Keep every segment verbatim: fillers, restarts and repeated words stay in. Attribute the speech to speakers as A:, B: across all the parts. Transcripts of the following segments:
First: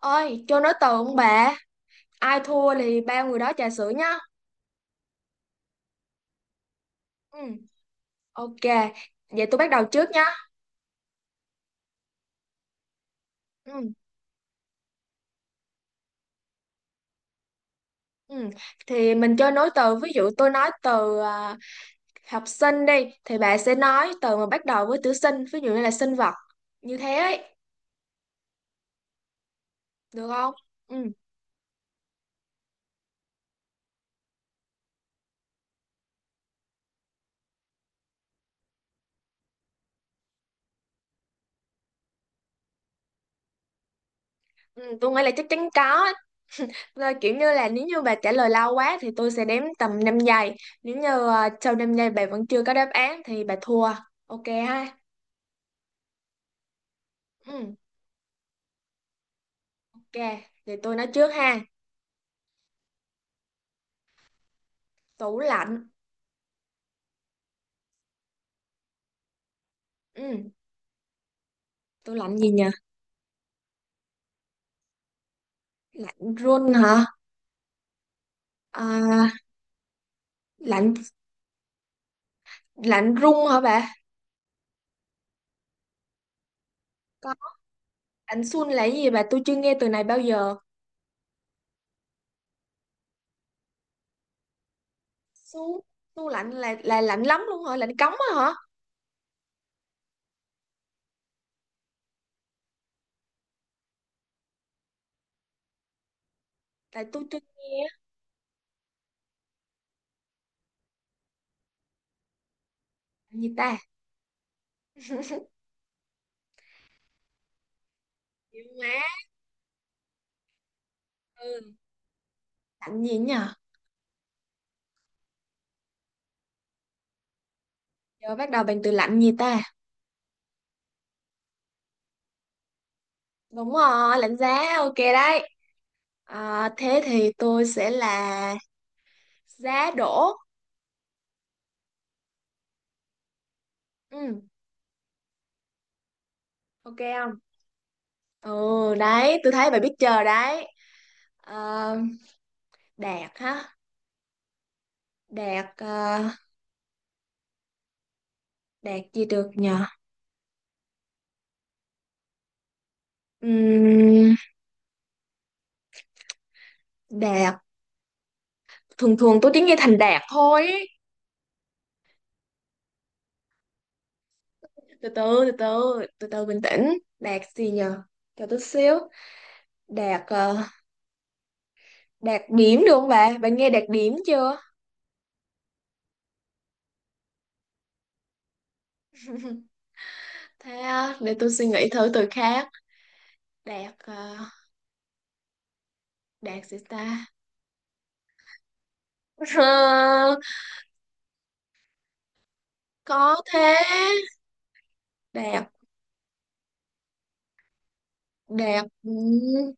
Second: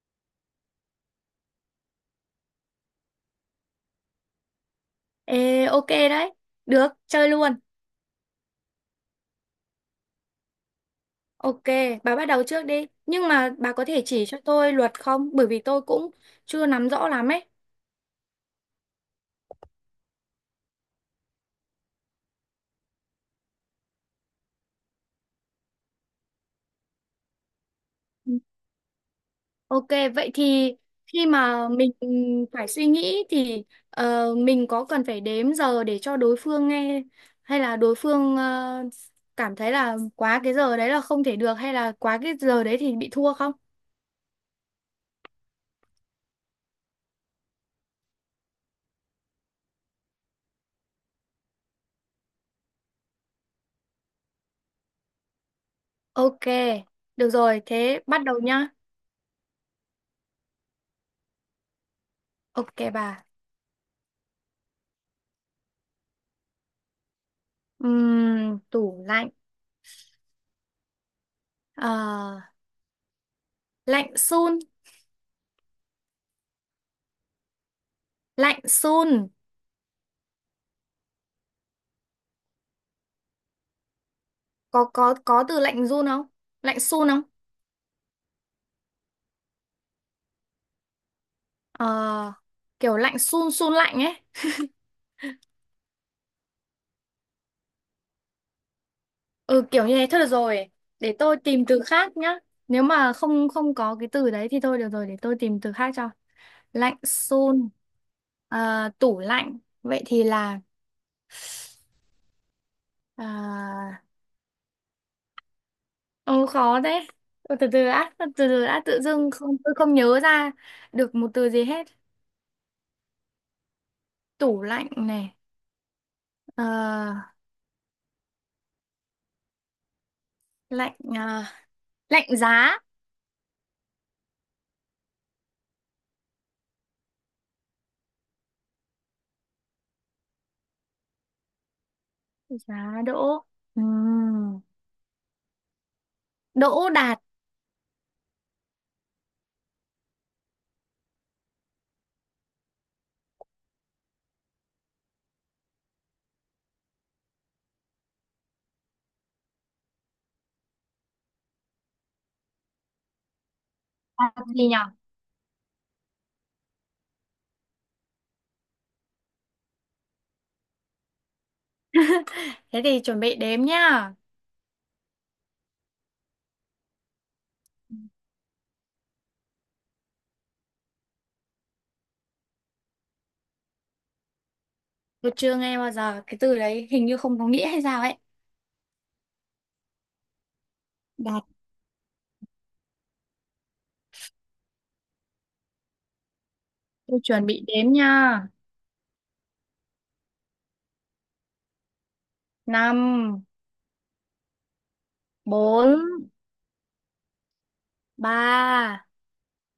A: Ôi, cho nói từ ông bà, ai thua thì ba người đó trà sữa nhá.
B: Ê, ok đấy. Được, chơi
A: Ừ,
B: luôn.
A: ok, vậy tôi bắt đầu trước nhá.
B: Ok, bà bắt đầu trước đi. Nhưng mà bà có
A: Ừ,
B: thể chỉ cho tôi luật không? Bởi vì tôi cũng chưa nắm rõ lắm ấy.
A: ừ. Thì mình chơi nối từ, ví dụ tôi nói từ à, học sinh đi, thì bà sẽ nói từ mà bắt đầu với chữ sinh, ví dụ như là sinh vật, như thế ấy,
B: Ừ. Ok,
A: được
B: vậy
A: không?
B: thì
A: Ừ,
B: khi mà mình phải suy nghĩ thì ờ, mình có cần phải đếm giờ để cho đối phương nghe hay là đối phương ờ, cảm thấy là quá cái giờ đấy là không thể được hay là quá cái giờ đấy thì bị thua không?
A: ừ tôi nghĩ là chắc chắn có. Rồi, kiểu như là nếu như bà trả lời lâu quá thì tôi sẽ đếm tầm năm giây. Nếu như à, sau năm giây bà vẫn chưa có đáp án thì bà thua. Ok ha?
B: Ok, được rồi,
A: Ừ.
B: thế bắt đầu nhá.
A: Ok, thì tôi nói trước ha.
B: Ok bà.
A: Tủ lạnh.
B: Ừm, tủ lạnh.
A: Ừ, tủ lạnh
B: Ờ,
A: gì nhỉ?
B: Lạnh sun.
A: Lạnh run hả?
B: Lạnh
A: À,
B: sun,
A: lạnh lạnh run hả bà?
B: có có có từ lạnh run không, lạnh sun không?
A: Có, lạnh sun là cái gì bà? Tôi chưa nghe từ này bao giờ.
B: ờ, Kiểu lạnh sun sun lạnh ấy.
A: Su, tủ lạnh là là lạnh lắm luôn hả? Lạnh cống á hả?
B: Ừ, kiểu như thế thôi, được rồi, để tôi tìm từ khác nhá. Nếu mà không không có cái từ đấy thì thôi, được rồi, để tôi tìm từ khác cho. Lạnh
A: Tại tôi chưa
B: sun.
A: nghe.
B: Ờ, tủ lạnh vậy thì là
A: Lạnh gì ta?
B: ờ, ừ, khó đấy. Ừ, từ từ đã từ
A: Chịu
B: từ đã
A: má.
B: tự dưng không, tôi không nhớ ra được một từ gì
A: Ừ,
B: hết.
A: lạnh gì nhỉ?
B: Tủ lạnh này. ờ,
A: Giờ bắt đầu bằng từ lạnh gì ta?
B: Lạnh à, lạnh giá.
A: Đúng rồi, lạnh giá. Ok đấy. À, thế thì tôi sẽ là giá đổ.
B: Giá đỗ.
A: Ừ,
B: Ừm, đỗ
A: ok
B: đạt.
A: không? Ừ, đấy, tôi thấy bà biết chờ đấy. Ờ, đạt hả? Đạt ờ, đạt gì được nhờ?
B: À,
A: Ừm,
B: gì nhở?
A: đạt thường thường tôi chỉ nghe thành đạt thôi ý.
B: Thế thì chuẩn bị đếm nhá.
A: Từ từ từ từ từ từ bình tĩnh. Đạt gì nhờ? Cho tôi xíu. Đạt ờ, đạt điểm được không bà? Bà nghe đạt điểm chưa?
B: Tôi chưa nghe bao giờ cái từ đấy, hình như không có nghĩa hay sao ấy.
A: Thế ờ, để
B: Đạt.
A: tôi suy nghĩ thử từ khác. Đạt ờ, đạt gì
B: Tôi
A: ta?
B: chuẩn bị đếm nha.
A: Ờ, có
B: Năm,
A: thế. Đạt
B: bốn,
A: đạt
B: ba,
A: ừm,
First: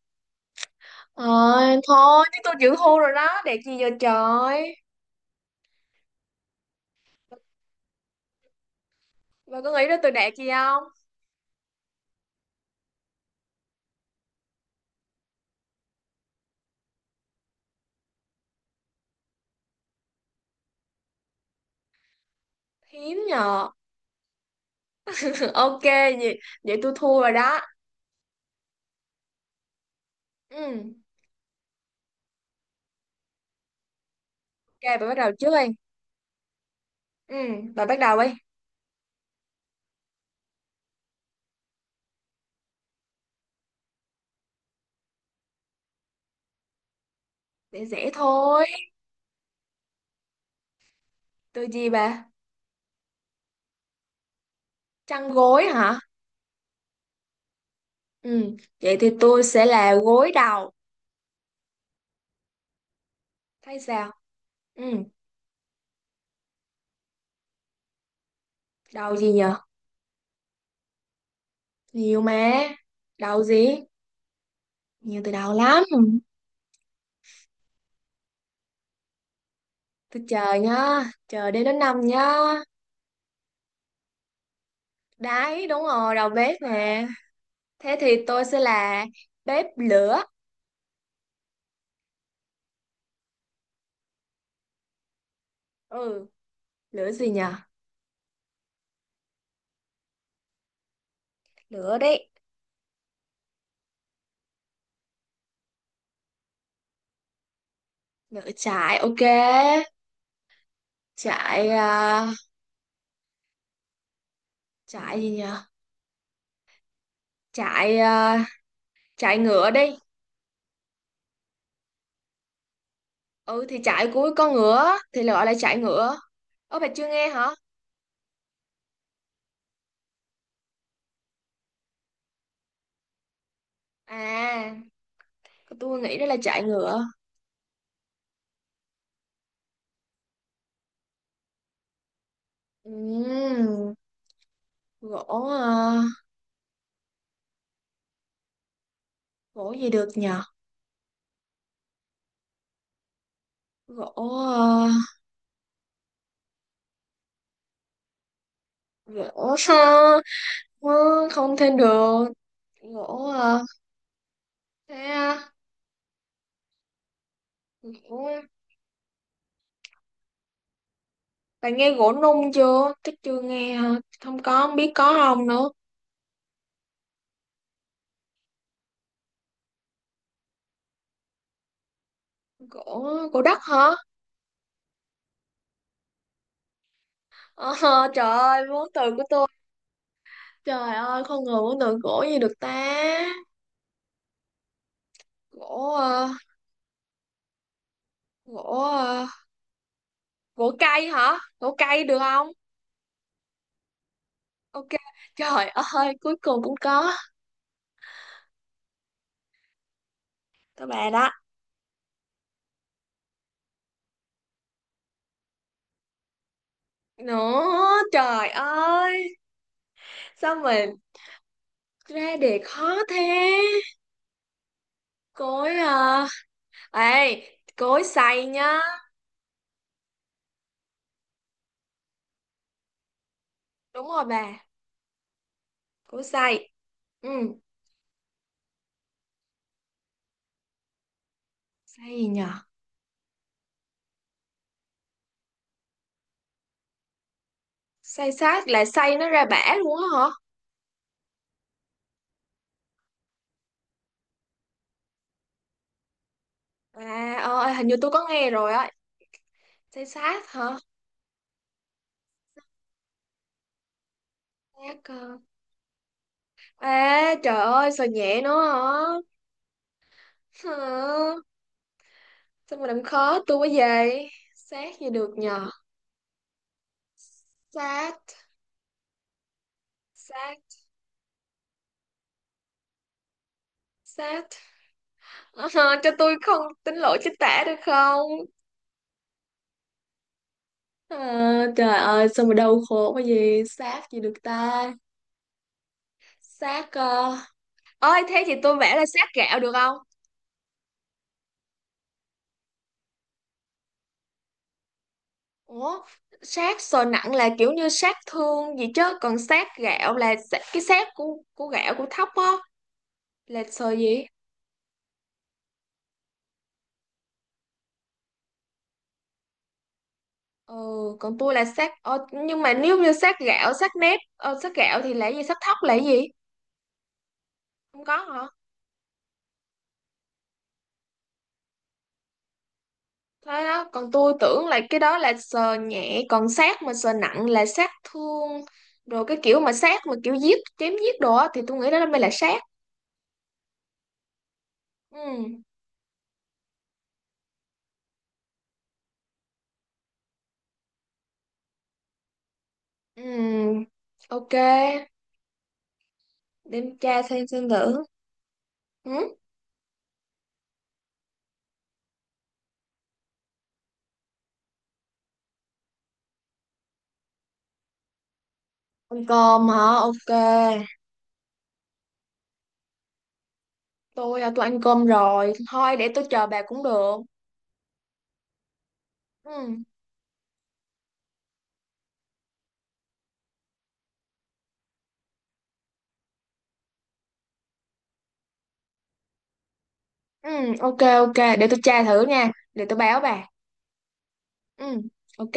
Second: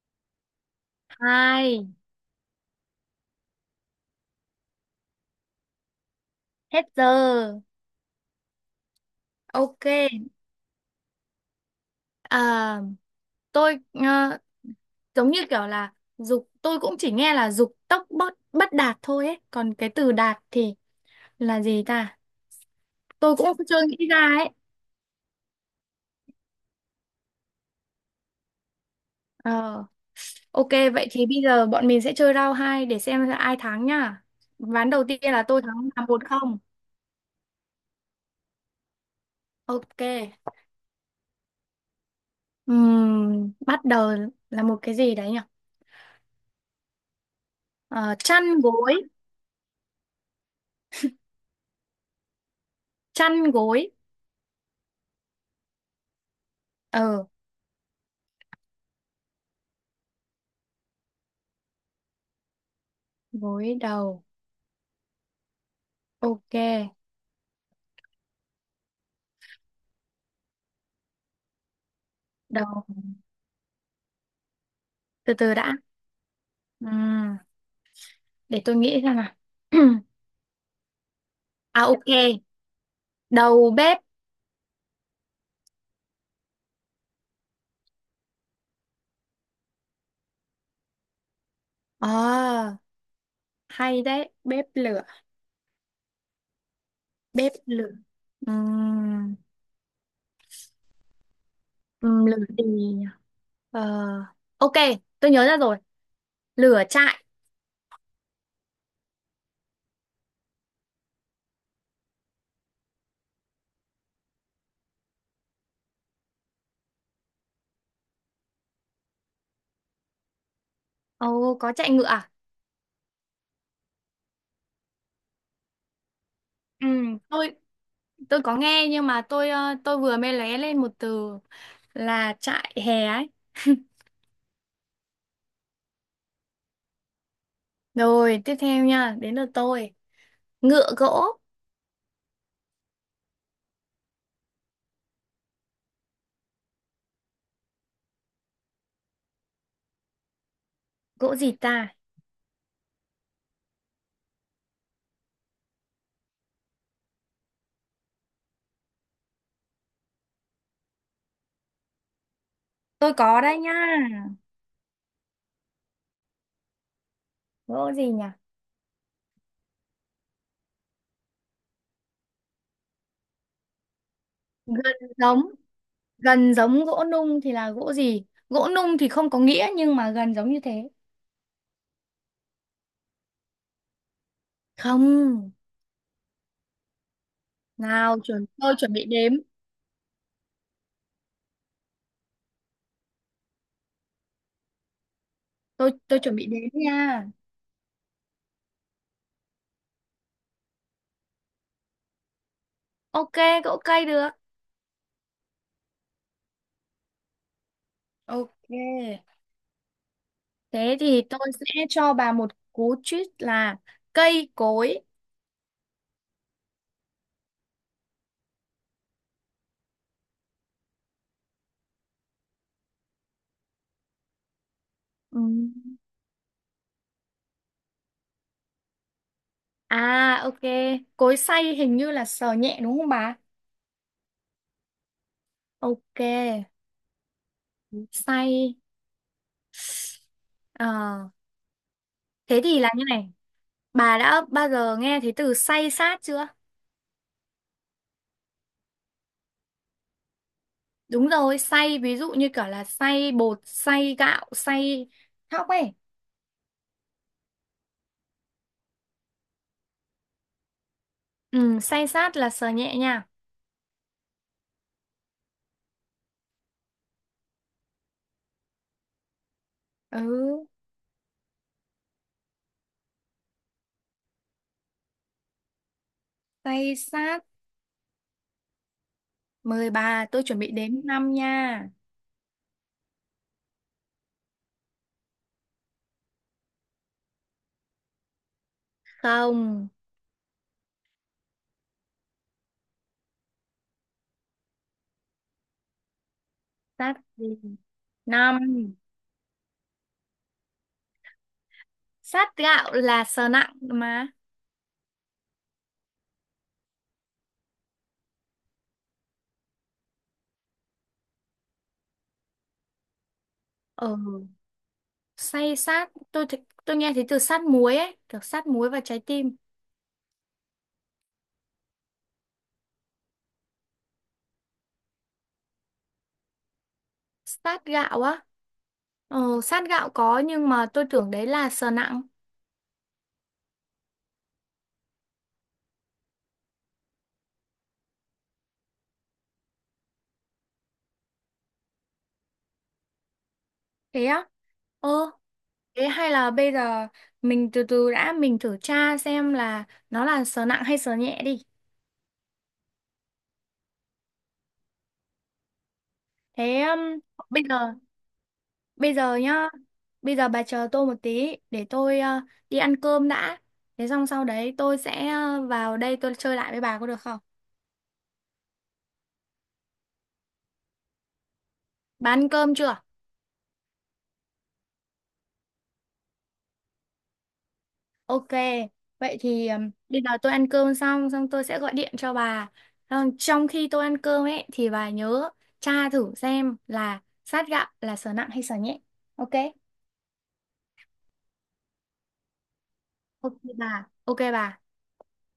A: Thôi,
B: hai,
A: thôi, chứ tôi chịu thua rồi đó, đẹp gì giờ trời.
B: hết giờ.
A: Bà có
B: Ok,
A: nghĩ đến tôi đẹp gì không?
B: à, tôi ờ, giống như kiểu là dục, tôi cũng chỉ nghe là dục tốc bất bất đạt thôi ấy, còn cái từ đạt thì là gì ta.
A: Hiếm
B: Tôi cũng
A: nhờ.
B: chưa nghĩ ra ấy.
A: Ok, vậy, vậy tôi thua rồi đó.
B: Ờ. Ok,
A: Ừ,
B: vậy thì bây giờ bọn mình sẽ chơi round hai để xem là ai thắng nha. Ván
A: ok,
B: đầu
A: bà bắt
B: tiên
A: đầu
B: là
A: trước
B: tôi
A: đi.
B: thắng, là một không.
A: Ừ, bà bắt đầu đi.
B: Ok. Ừm, bắt đầu là một cái gì đấy nhỉ?
A: Dễ dễ
B: Ờ, chăn
A: thôi.
B: gối,
A: Tôi gì bà?
B: chăn gối.
A: Chăn gối hả?
B: Ờ,
A: Ừ, vậy thì tôi sẽ là gối đầu.
B: gối
A: Thấy sao?
B: đầu.
A: Ừ,
B: Ok,
A: đầu gì nhờ? Nhiều mà.
B: đầu.
A: Đầu gì? Nhiều từ
B: Từ
A: đầu
B: từ đã.
A: lắm.
B: Ừm, để tôi nghĩ xem nào.
A: Tôi chờ nhá, chờ đến đến
B: À
A: năm nhá.
B: ok, đầu bếp.
A: Đấy, đúng rồi, đầu bếp nè. Thế thì tôi sẽ là bếp lửa.
B: Ờ, hay đấy, bếp lửa,
A: Ừ, lửa gì nhở?
B: bếp lửa. Ừm,
A: Lửa
B: ừm,
A: đấy.
B: lửa gì nhỉ? Ờ, ok, tôi nhớ ra rồi. Lửa trại.
A: Lửa trại, ok. Trại, à, trại gì nhở? Trại, à, trại ngựa đi.
B: Ồ, có chạy ngựa à?
A: Ừ, thì trại của con ngựa thì gọi là trại ngựa. Ơ, bà
B: Ừ,
A: chưa nghe hả?
B: tôi tôi có nghe nhưng mà tôi ờ, tôi vừa mới lóe lên một từ là trại hè ấy.
A: À, tôi nghĩ đó là trại ngựa.
B: Rồi, tiếp theo nha, đến lượt tôi. Ngựa gỗ.
A: Ừm, gỗ, à, gỗ gì được nhở?
B: Gỗ gì ta.
A: Gỗ, à, gỗ, không thêm được.
B: Tôi
A: Gỗ,
B: có đây
A: à,
B: nha.
A: thế, à,
B: Gỗ gì nhỉ?
A: gỗ. Bạn nghe gỗ nung chưa? Chắc chưa nghe hả? Không có, không biết
B: Gần
A: có
B: giống,
A: không nữa.
B: gần giống gỗ nung thì là gỗ gì? Gỗ nung thì không có nghĩa nhưng mà gần giống như thế.
A: Gỗ, gỗ đất hả?
B: Không.
A: Ờ,
B: Nào,
A: trời
B: chuẩn,
A: ơi,
B: tôi
A: vốn
B: chuẩn bị
A: từ của
B: đếm.
A: tôi. Trời ơi, con người vốn từ gỗ gì được ta?
B: Tôi
A: Gỗ,
B: tôi
A: ờ,
B: chuẩn bị đếm nha.
A: gỗ, ờ, gỗ cây hả? Gỗ cây được không?
B: Ok, gỗ cây được.
A: Ok, trời ơi, cuối cùng cũng có.
B: Ok.
A: Các
B: Thế
A: bạn
B: thì
A: đó.
B: tôi sẽ cho bà một cú tweet là cây cối.
A: Nữa, trời ơi, sao mình ra đề khó thế? Cối,
B: Ừm.
A: à ê, cối xay nhá.
B: À ok, cối xay hình như là sờ nhẹ đúng không bà?
A: Đúng rồi bà,
B: Ok,
A: cối xay. Ừ.
B: xay. Ờ,
A: Say nhờ?
B: thế thì là như này, bà đã bao giờ nghe thấy từ xay sát chưa?
A: Say sát là say nó ra bã luôn á hả?
B: Đúng rồi, xay ví dụ như kiểu là xay bột, xay gạo, xay thóc ấy.
A: à ờ, à, hình như tôi có nghe rồi á, say sát hả?
B: Ừ, xay sát là sờ nhẹ nha.
A: Sát ờ. À trời ơi sao nhẹ nữa hả?
B: Ừ,
A: Hả? Sao mà làm khó tôi quá vậy. Sát gì được nhờ?
B: xay sát.
A: Sát
B: Mời bà, tôi chuẩn
A: Sát
B: bị đếm năm nha.
A: Sát Ờ, cho tôi không tính lỗi chính tả được không?
B: Không.
A: Ờ, trời ơi sao mà đau khổ quá gì. Sát gì được ta? Sát
B: Sắt
A: ờ.
B: gì?
A: Ơi thế thì
B: Năm.
A: tôi vẽ là sát gạo được không?
B: Sát gạo là sờ nặng mà.
A: Ủa, sát sờ nặng là kiểu như sát thương gì, chứ còn sát gạo là sa- cái sát của của gạo của thóc á, là sờ
B: Ờ,
A: gì.
B: say sát tôi thì- tôi nghe thấy từ sát muối ấy, kiểu sát muối và trái tim.
A: Ừ, còn tôi là sát ờ, nhưng mà nếu như sát gạo sát nếp ờ, sát gạo thì là gì, sát thóc là gì,
B: Sát
A: không có
B: gạo á?
A: hả?
B: Ờ, sát gạo có nhưng mà tôi tưởng đấy là sờ nặng.
A: Thế đó, còn tôi tưởng là cái đó là sờ nhẹ, còn sát mà sờ nặng là sát thương. Rồi cái kiểu mà sát mà kiểu giết chém giết đồ á thì tôi nghĩ đó mới là sát.
B: Thế á? Ờ,
A: Ừ.
B: thế hay là bây giờ mình từ từ đã, mình thử tra xem là nó là sờ nặng hay sờ nhẹ đi.
A: Ừ, ok, để
B: Thế
A: em
B: um,
A: tra xem
B: bây
A: xem
B: giờ,
A: thử.
B: bây
A: Ừ.
B: giờ nhá, bây giờ bà chờ tôi một tí để tôi ờ, đi ăn cơm đã. Thế xong sau đấy tôi sẽ ờ, vào đây tôi chơi lại với bà có được không?
A: Ăn cơm hả? Ok.
B: Bà ăn cơm chưa?
A: Tôi à, tôi ăn cơm rồi. Thôi để tôi chờ bà cũng được.
B: Ok, vậy thì
A: Ừ.
B: ừm, bây giờ tôi ăn cơm xong xong tôi sẽ gọi điện cho bà. Xong. Trong khi tôi ăn cơm ấy thì bà nhớ tra thử xem là sát gạo là sở nặng hay sở nhẹ. Ok?
A: Ừ, ok ok, để tôi tra thử nha. Để tôi báo bà.
B: Ok bà. Ok bà.
A: Ừ, ok.